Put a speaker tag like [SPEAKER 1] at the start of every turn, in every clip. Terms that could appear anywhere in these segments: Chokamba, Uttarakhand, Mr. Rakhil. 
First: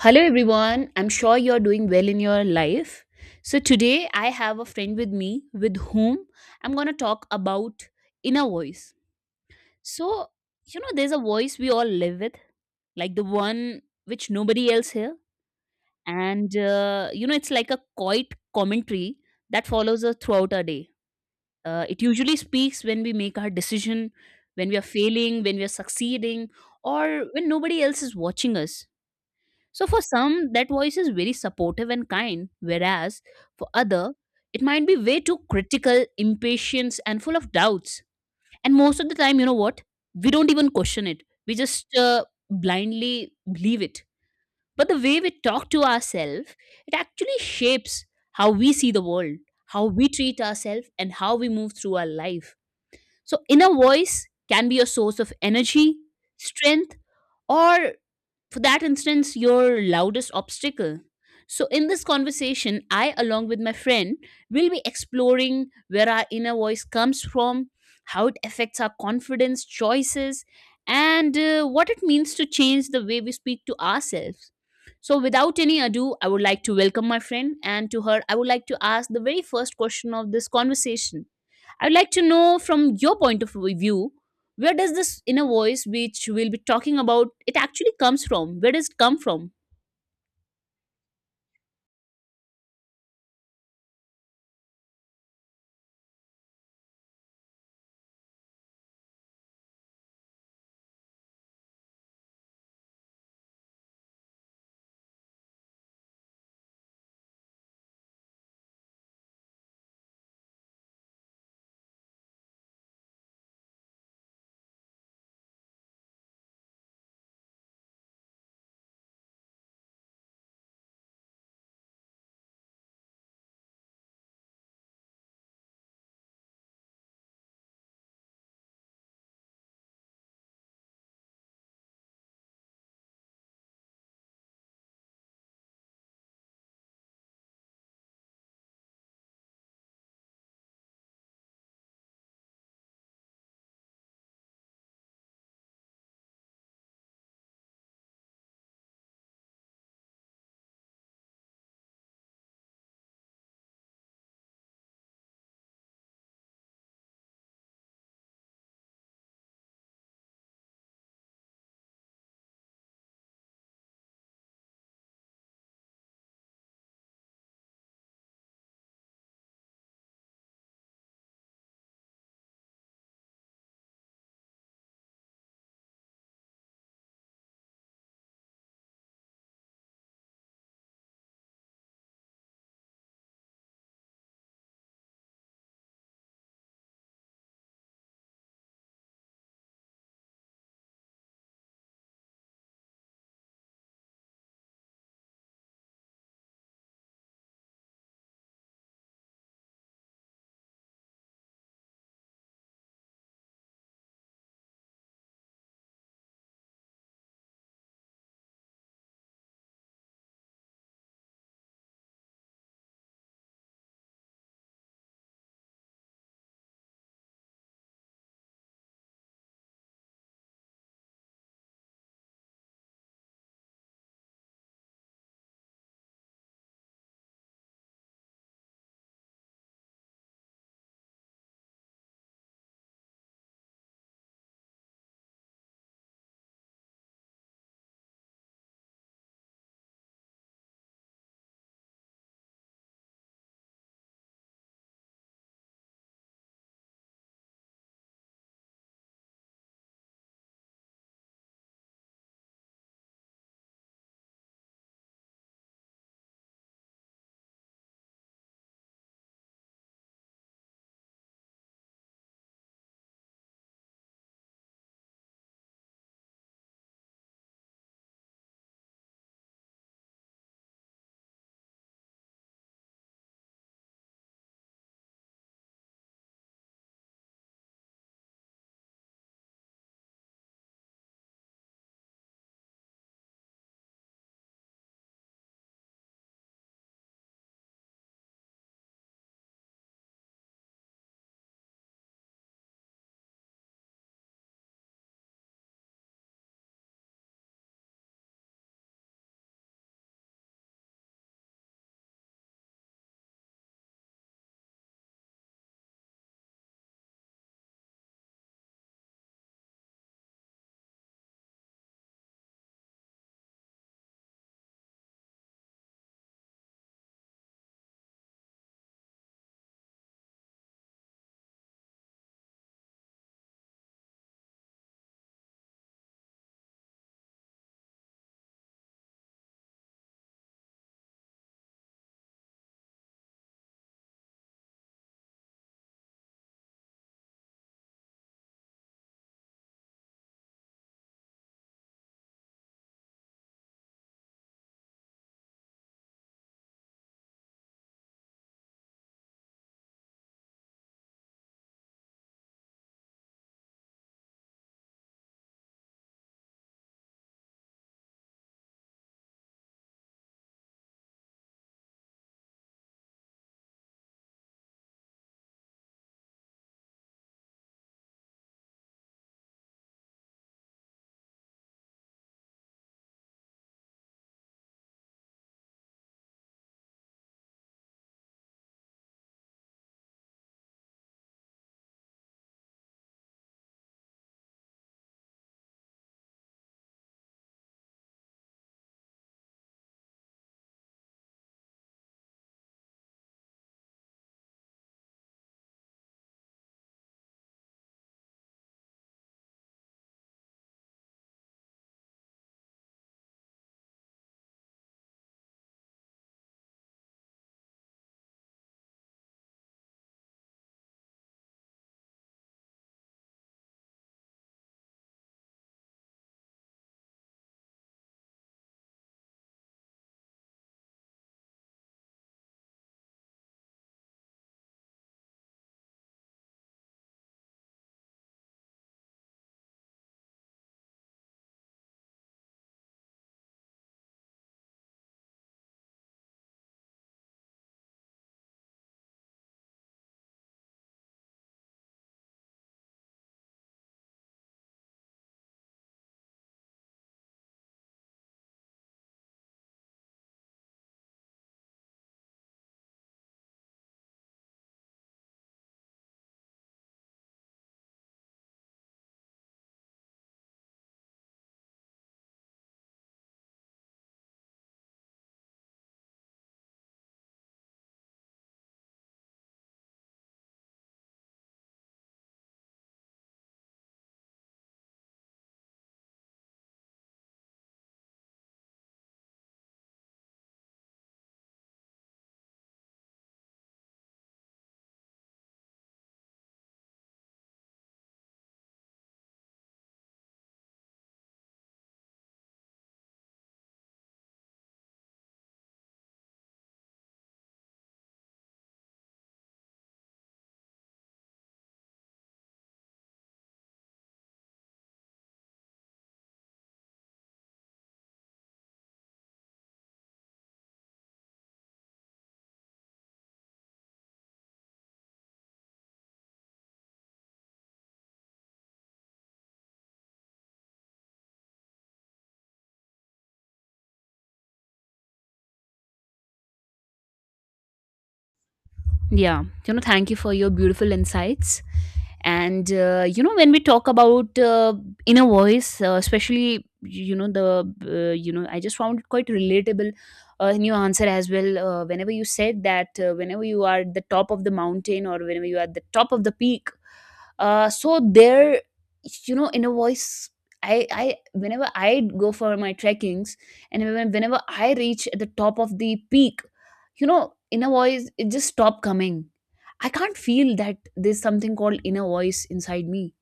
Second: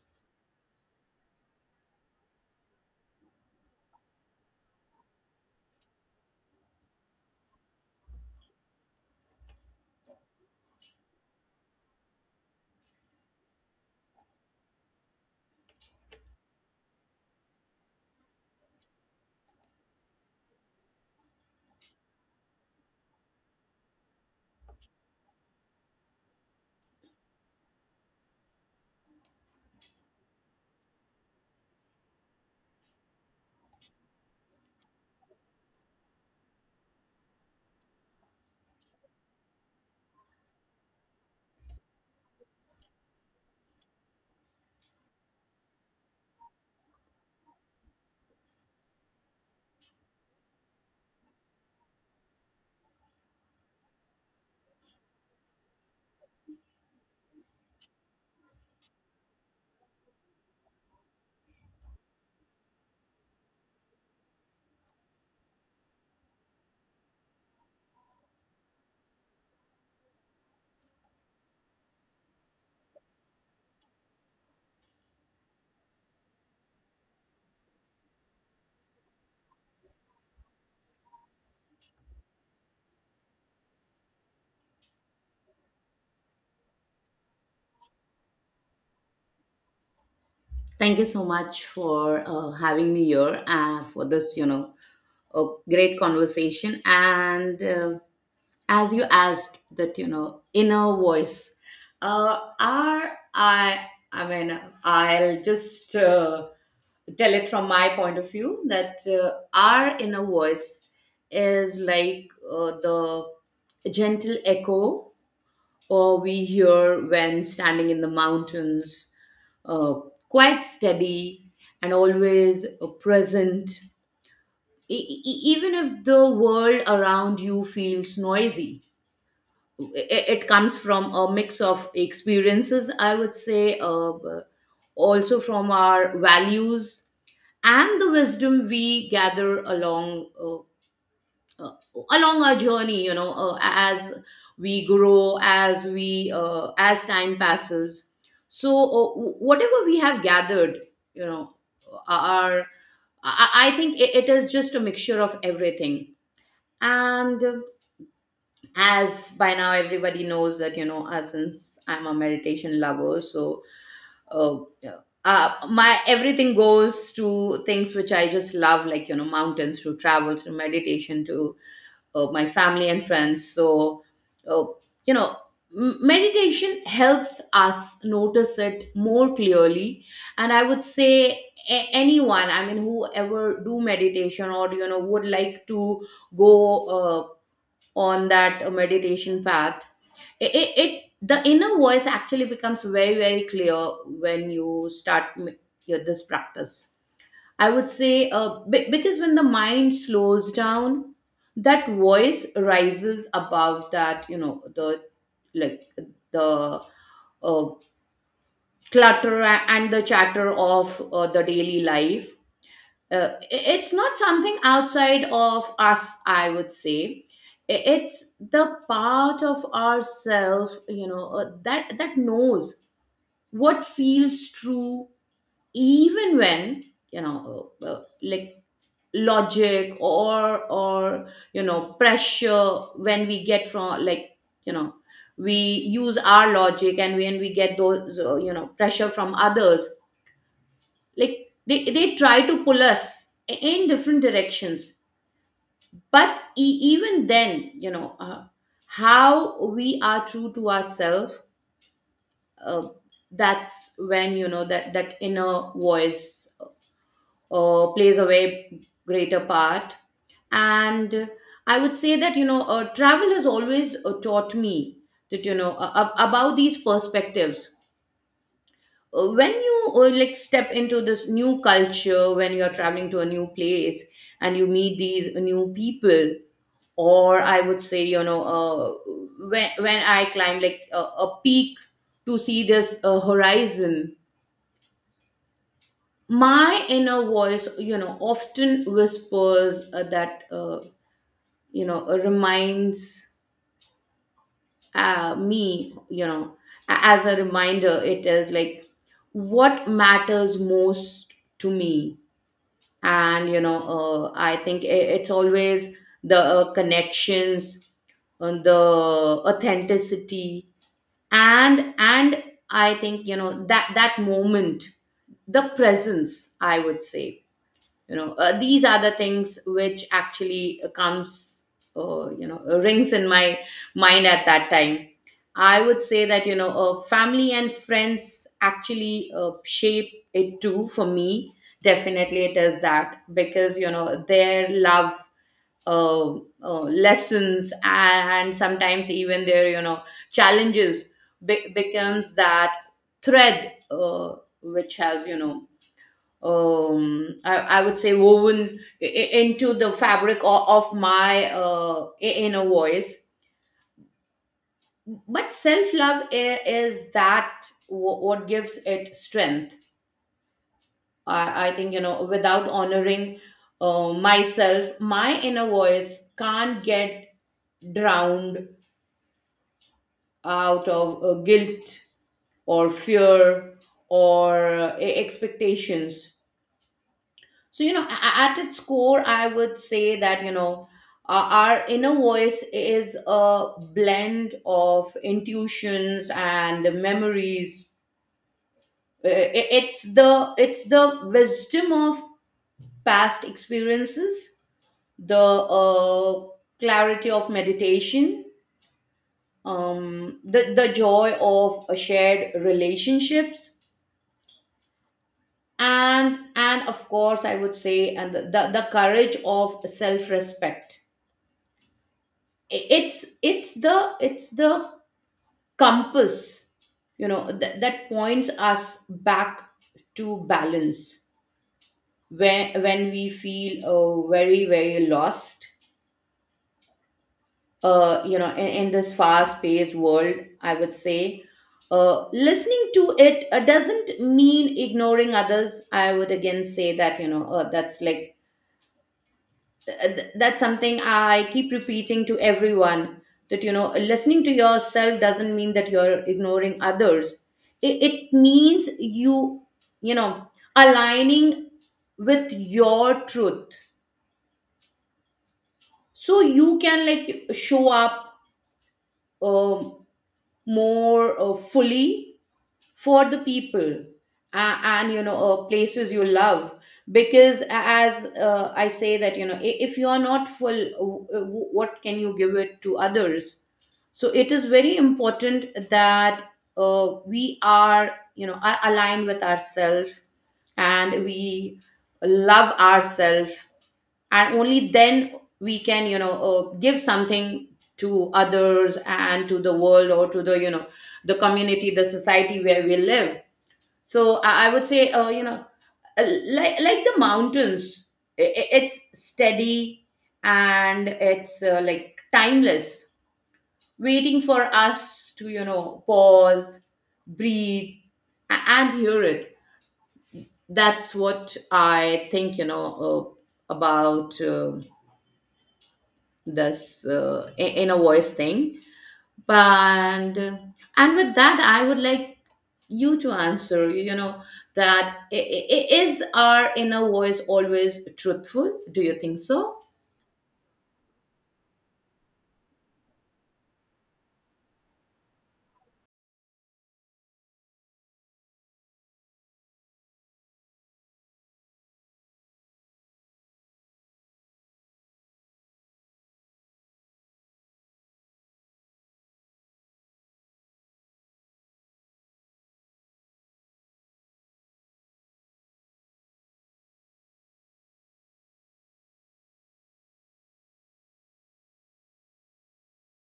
[SPEAKER 1] Hello, everyone. I'm sure you're doing well in your life. So, today I have a friend with me with whom I'm going to talk about inner voice. So, there's a voice we all live with, like the one which nobody else hears. And it's like a quiet commentary that follows us throughout our day. It usually speaks when we make our decision, when we are failing, when we are succeeding, or when nobody else is watching us, so for some, that voice is very supportive and kind, whereas for other, it might be way too critical, impatient, and full of doubts. And most of the time, you know what? We don't even question it. We just blindly believe it. But the way we talk to ourselves, it actually shapes how we see the world, how we treat ourselves, and how we move through our life. So inner voice can be a source of energy, strength, or for that instance, your loudest obstacle. So, in this conversation, I, along with my friend, will be exploring where our inner voice comes from, how it affects our confidence, choices, and what it means to change the way we speak to ourselves. So, without any ado, I would like to welcome my friend, and to her, I would like to ask the very first question of this conversation. I would like to know from your point of view, where does this inner voice which we'll be talking about it actually comes from? Where does it come from?
[SPEAKER 2] Thank you so much for having me here for this, you know, a great conversation. And As you asked, that, you know, inner voice, are I? I mean, I'll just tell it from my point of view that our inner voice is like the gentle echo or we hear when standing in the mountains, uh, quite steady and always present, even if the world around you feels noisy. It comes from a mix of experiences, I would say, also from our values and the wisdom we gather along uh, along our journey, you know, as we grow, as we as time passes. So whatever we have gathered, you know, are I think it is just a mixture of everything. And as by now everybody knows that, you know, since I'm a meditation lover, so uh, yeah, my everything goes to things which I just love, like, you know, mountains, to travels, to meditation, to my family and friends. So, uh, you know, meditation helps us notice it more clearly. And I would say anyone, I mean, whoever do meditation or, you know, would like to go uh, on that meditation path, it, the inner voice actually becomes very, very clear when you start your, this practice. I would say because when the mind slows down, that voice rises above that, you know, the like the uh, clutter and the chatter of the daily life. It's not something outside of us, I would say. It's the part of ourself, you know, that knows what feels true, even when, you know, like logic or, you know, pressure when we get from, like, you know, we use our logic and when we get those, you know, pressure from others, like they try to pull us in different directions. But even then, you know, how we are true to ourselves, uh, that's when, you know, that inner voice plays a way greater part. And I would say that, you know, travel has always taught me that, you know, about these perspectives. When you like step into this new culture, when you're traveling to a new place and you meet these new people, or I would say, you know, when I climb, like, a peak to see this horizon, my inner voice, you know, often whispers that you know reminds me, you know, as a reminder. It is like what matters most to me. And you know, I think it's always the connections and the authenticity. And I think, you know, that moment, the presence, I would say, you know, these are the things which actually comes, rings in my mind at that time. I would say that, you know, family and friends actually shape it too for me. Definitely it is that, because, you know, their love, uh, lessons, and sometimes even their, you know, challenges becomes that thread, which has, you know, I would say woven into the fabric of my inner voice. But self love is that wh- what gives it strength. I think, you know, without honoring myself, my inner voice can't get drowned out of guilt or fear or expectations. So, you know, at its core, I would say that, you know, our inner voice is a blend of intuitions and memories. It's the wisdom of past experiences, the uh, clarity of meditation, the joy of shared relationships, and of course, I would say, and the courage of self respect. It's the compass, you know, that, that points us back to balance when we feel very, very lost, you know, in this fast paced world. I would say listening to it doesn't mean ignoring others. I would again say that, you know, that's like that's something I keep repeating to everyone, that, you know, listening to yourself doesn't mean that you're ignoring others. It means you, you know, aligning with your truth, so you can like show up, um, more fully for the people and, you know, places you love. Because as I say that, you know, if you are not full, what can you give it to others? So it is very important that we are, you know, are aligned with ourselves, and we love ourselves, and only then we can, you know, give something to others and to the world, or to the, you know, the community, the society where we live. So I would say you know, like the mountains, it's steady and it's like timeless, waiting for us to, you know, pause, breathe, and hear it. That's what I think, you know, about this, inner voice thing. And with that, I would like you to answer, you know, that I- is our inner voice always truthful, do you think
[SPEAKER 1] Yeah,
[SPEAKER 2] so?
[SPEAKER 1] thank you for your beautiful insights, and when we talk about inner voice, especially the I just found it quite relatable in your answer as well. Whenever you said that whenever you are at the top of the mountain or whenever you are at the top of the peak, so there, you know, inner voice, I whenever I go for my trekkings, and whenever I reach at the top of the peak, you know, inner voice, it just stopped coming. I can't feel that there's something called inner voice inside me.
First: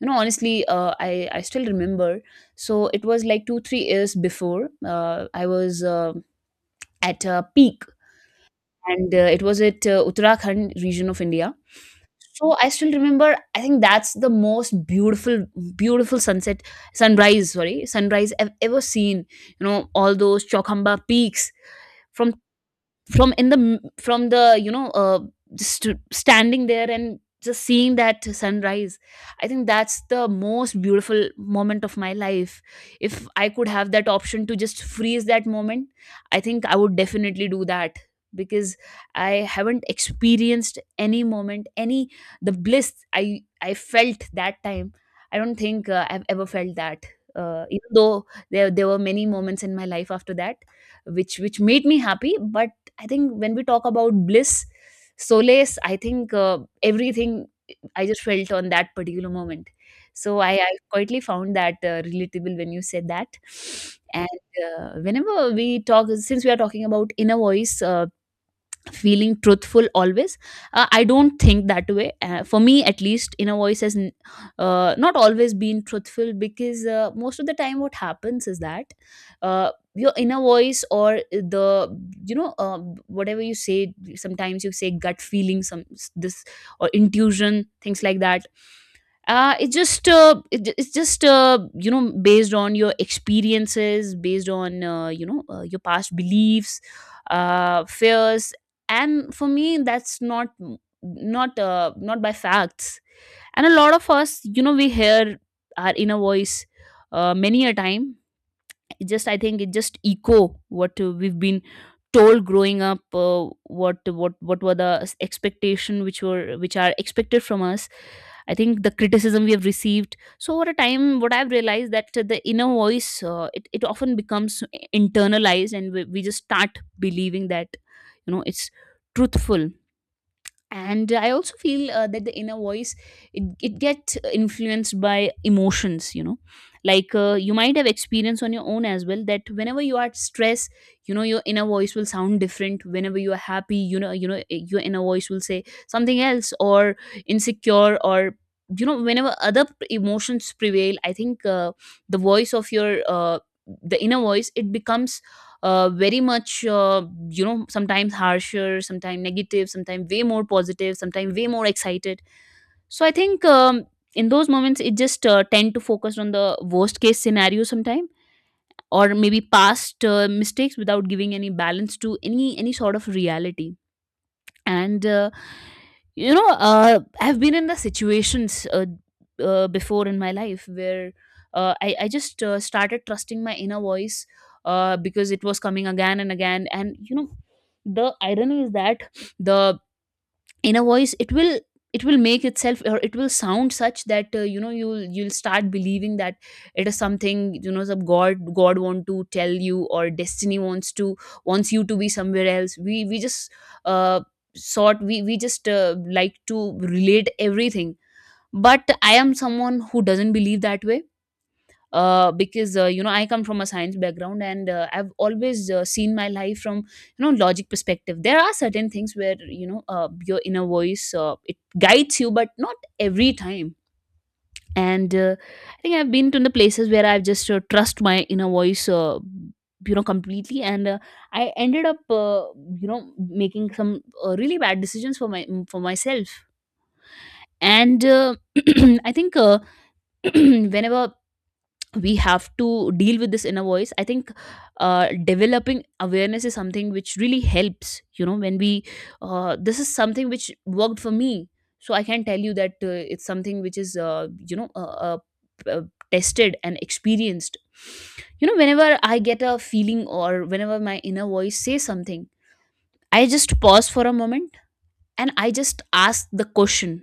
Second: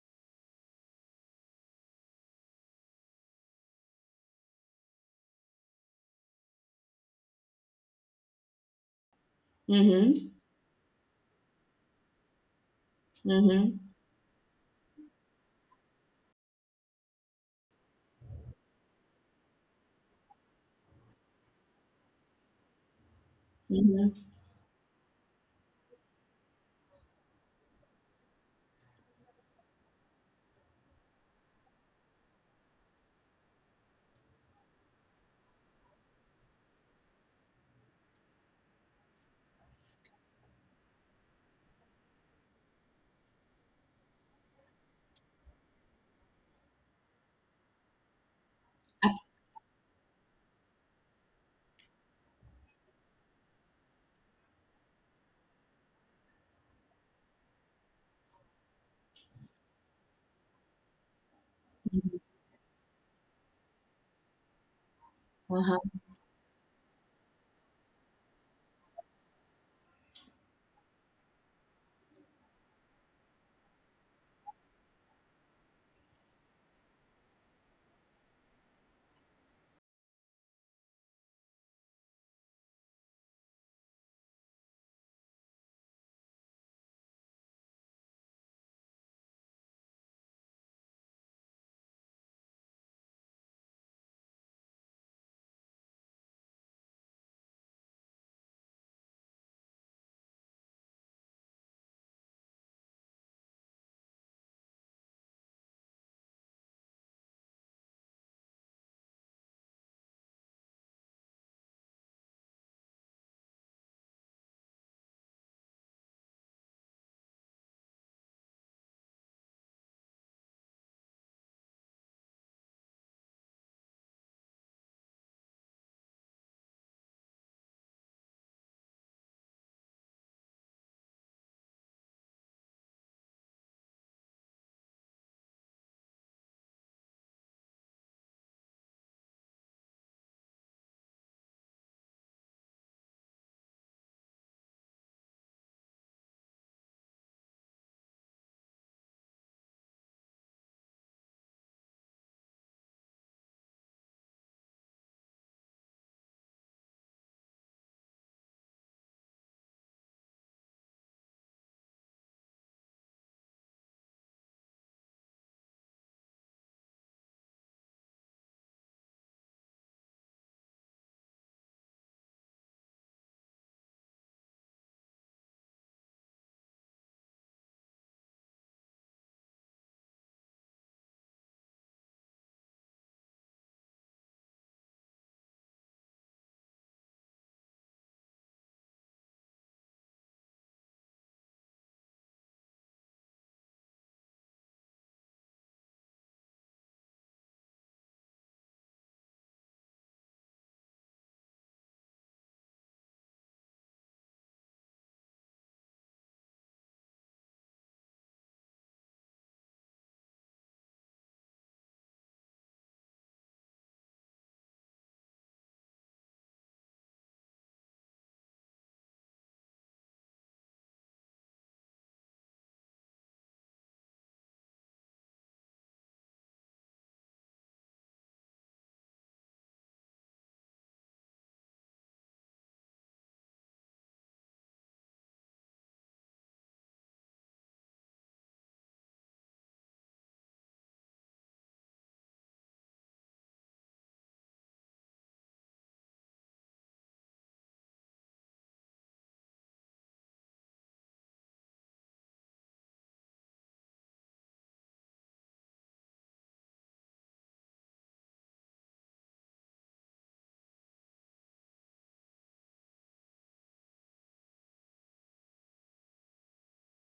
[SPEAKER 1] You know, honestly, I still remember, so it was like 2 3 years before. I was at a peak, and it was at
[SPEAKER 2] Mm-hmm.
[SPEAKER 1] Uttarakhand region of India. So I still remember, I think
[SPEAKER 2] Mm-hmm.
[SPEAKER 1] that's the most beautiful sunset, sunrise, sorry, sunrise I've ever seen. You know, all those Chokamba peaks from from in the
[SPEAKER 2] Mm-hmm.
[SPEAKER 1] from the, you know, just standing there and just seeing that sunrise. I think that's the most beautiful moment of my life. If I could have that option to just freeze that moment, I think I would definitely do that, because I haven't experienced any moment, any the bliss I felt that time, I don't think I've ever felt that. Even though there were many moments in my life after that which made me happy, but I think when we talk about bliss, solace, I think everything I just felt on that particular moment. So I quietly found that
[SPEAKER 2] Absolutely.
[SPEAKER 1] relatable when you said that. And whenever
[SPEAKER 2] Uh-huh.
[SPEAKER 1] we talk, since we are talking about inner voice, feeling truthful always, I don't think that way. For me, at least, inner voice has not always been truthful, because most of the time what happens is that your inner voice or the, you know uh, whatever you say, sometimes you say gut feeling, some this or intuition, things like that. It's just, based on your experiences, based on, your past beliefs, fears, and for me, that's not, not by facts. And a lot of us, you know, we hear our inner voice many a time. It just, I think it just echo what we've been told growing up. What were the expectation which were which are expected from us, I think the criticism we have received. So over a time, what I've realized, that the inner voice, it often becomes internalized and we just start believing that, you know, it's truthful. And I also feel that the inner voice, it gets influenced by emotions, you know, like, you might have experienced on your own as well, that whenever you are stressed, you know, your inner voice will sound different. Whenever you are happy, your inner voice will say something else, or insecure, or, you know, whenever other emotions prevail, I think the voice of your the inner voice, it becomes very much, sometimes harsher, sometimes negative, sometimes way more positive, sometimes way more excited. So I think in those moments it just tend to focus on the worst case scenario sometime, or maybe past mistakes without giving any balance to any sort of reality. And I've been in the situations before in my life, where I just started trusting my inner voice, because it was coming again and again. And, you know, the irony is that the in a voice, it will, it will make itself, or it will sound such that, you'll start believing that it is something, you know, some god want to tell you, or destiny wants to, wants you to be somewhere else. We just uh sort we just like to relate everything. But I am someone who doesn't believe that way, because I come from a science background, and I've always seen my life from, you know, logic perspective. There are certain things where, you know, your inner voice, it guides you, but not every time. And I think I've been to the places where I've just trust my inner voice completely, and I ended up making some really bad decisions for my for myself. And I think whenever we have to deal with this inner voice, I think developing awareness is something which really helps. You know, when we, this is something which worked for me, so I can tell you that it's something which is, p- uh, tested and experienced. You know, whenever I get a feeling, or whenever my inner voice says something, I just pause for a moment, and I just ask the question,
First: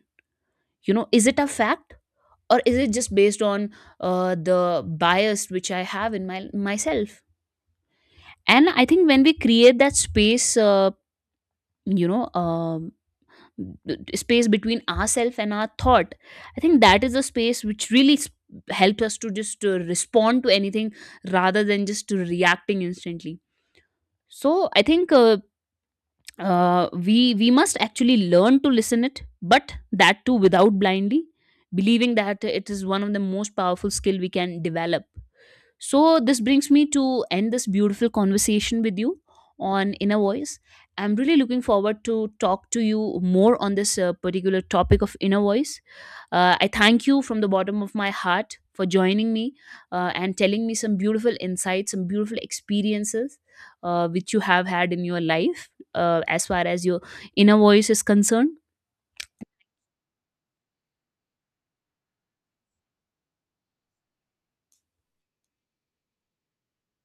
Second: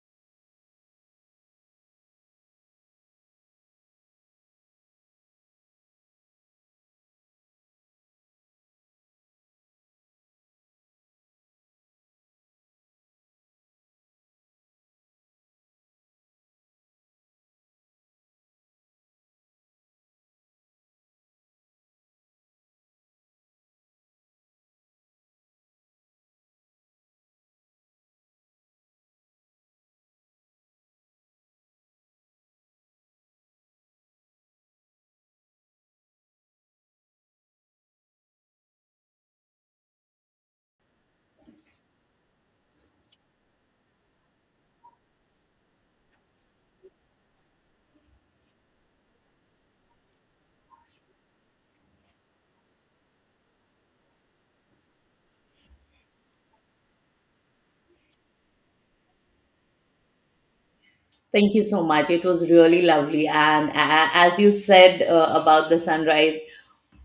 [SPEAKER 1] you know, is it a fact, or is it just based on the bias which I have in my myself? And I think when we create that space, you know um, space between ourself and our thought, I think that is the space which really helps us to just respond to anything, rather than just reacting instantly. So I think we must actually learn to listen it, but that too without blindly believing that. It is one of the most powerful skill we can develop. So this brings me to end this beautiful conversation with you on inner voice. I'm really looking forward to talk to you more on this particular topic of inner voice. I thank you from the bottom of my heart for joining me, and telling me some beautiful insights, some beautiful experiences which you have had in your life, as far as your inner voice is concerned.
[SPEAKER 2] Thank you so much. It was really lovely. And as you said about the sunrise,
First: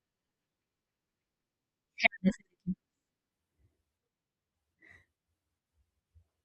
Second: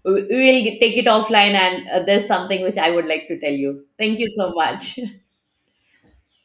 [SPEAKER 2] will take it offline. And there's something which I would like to tell you. Thank you so much.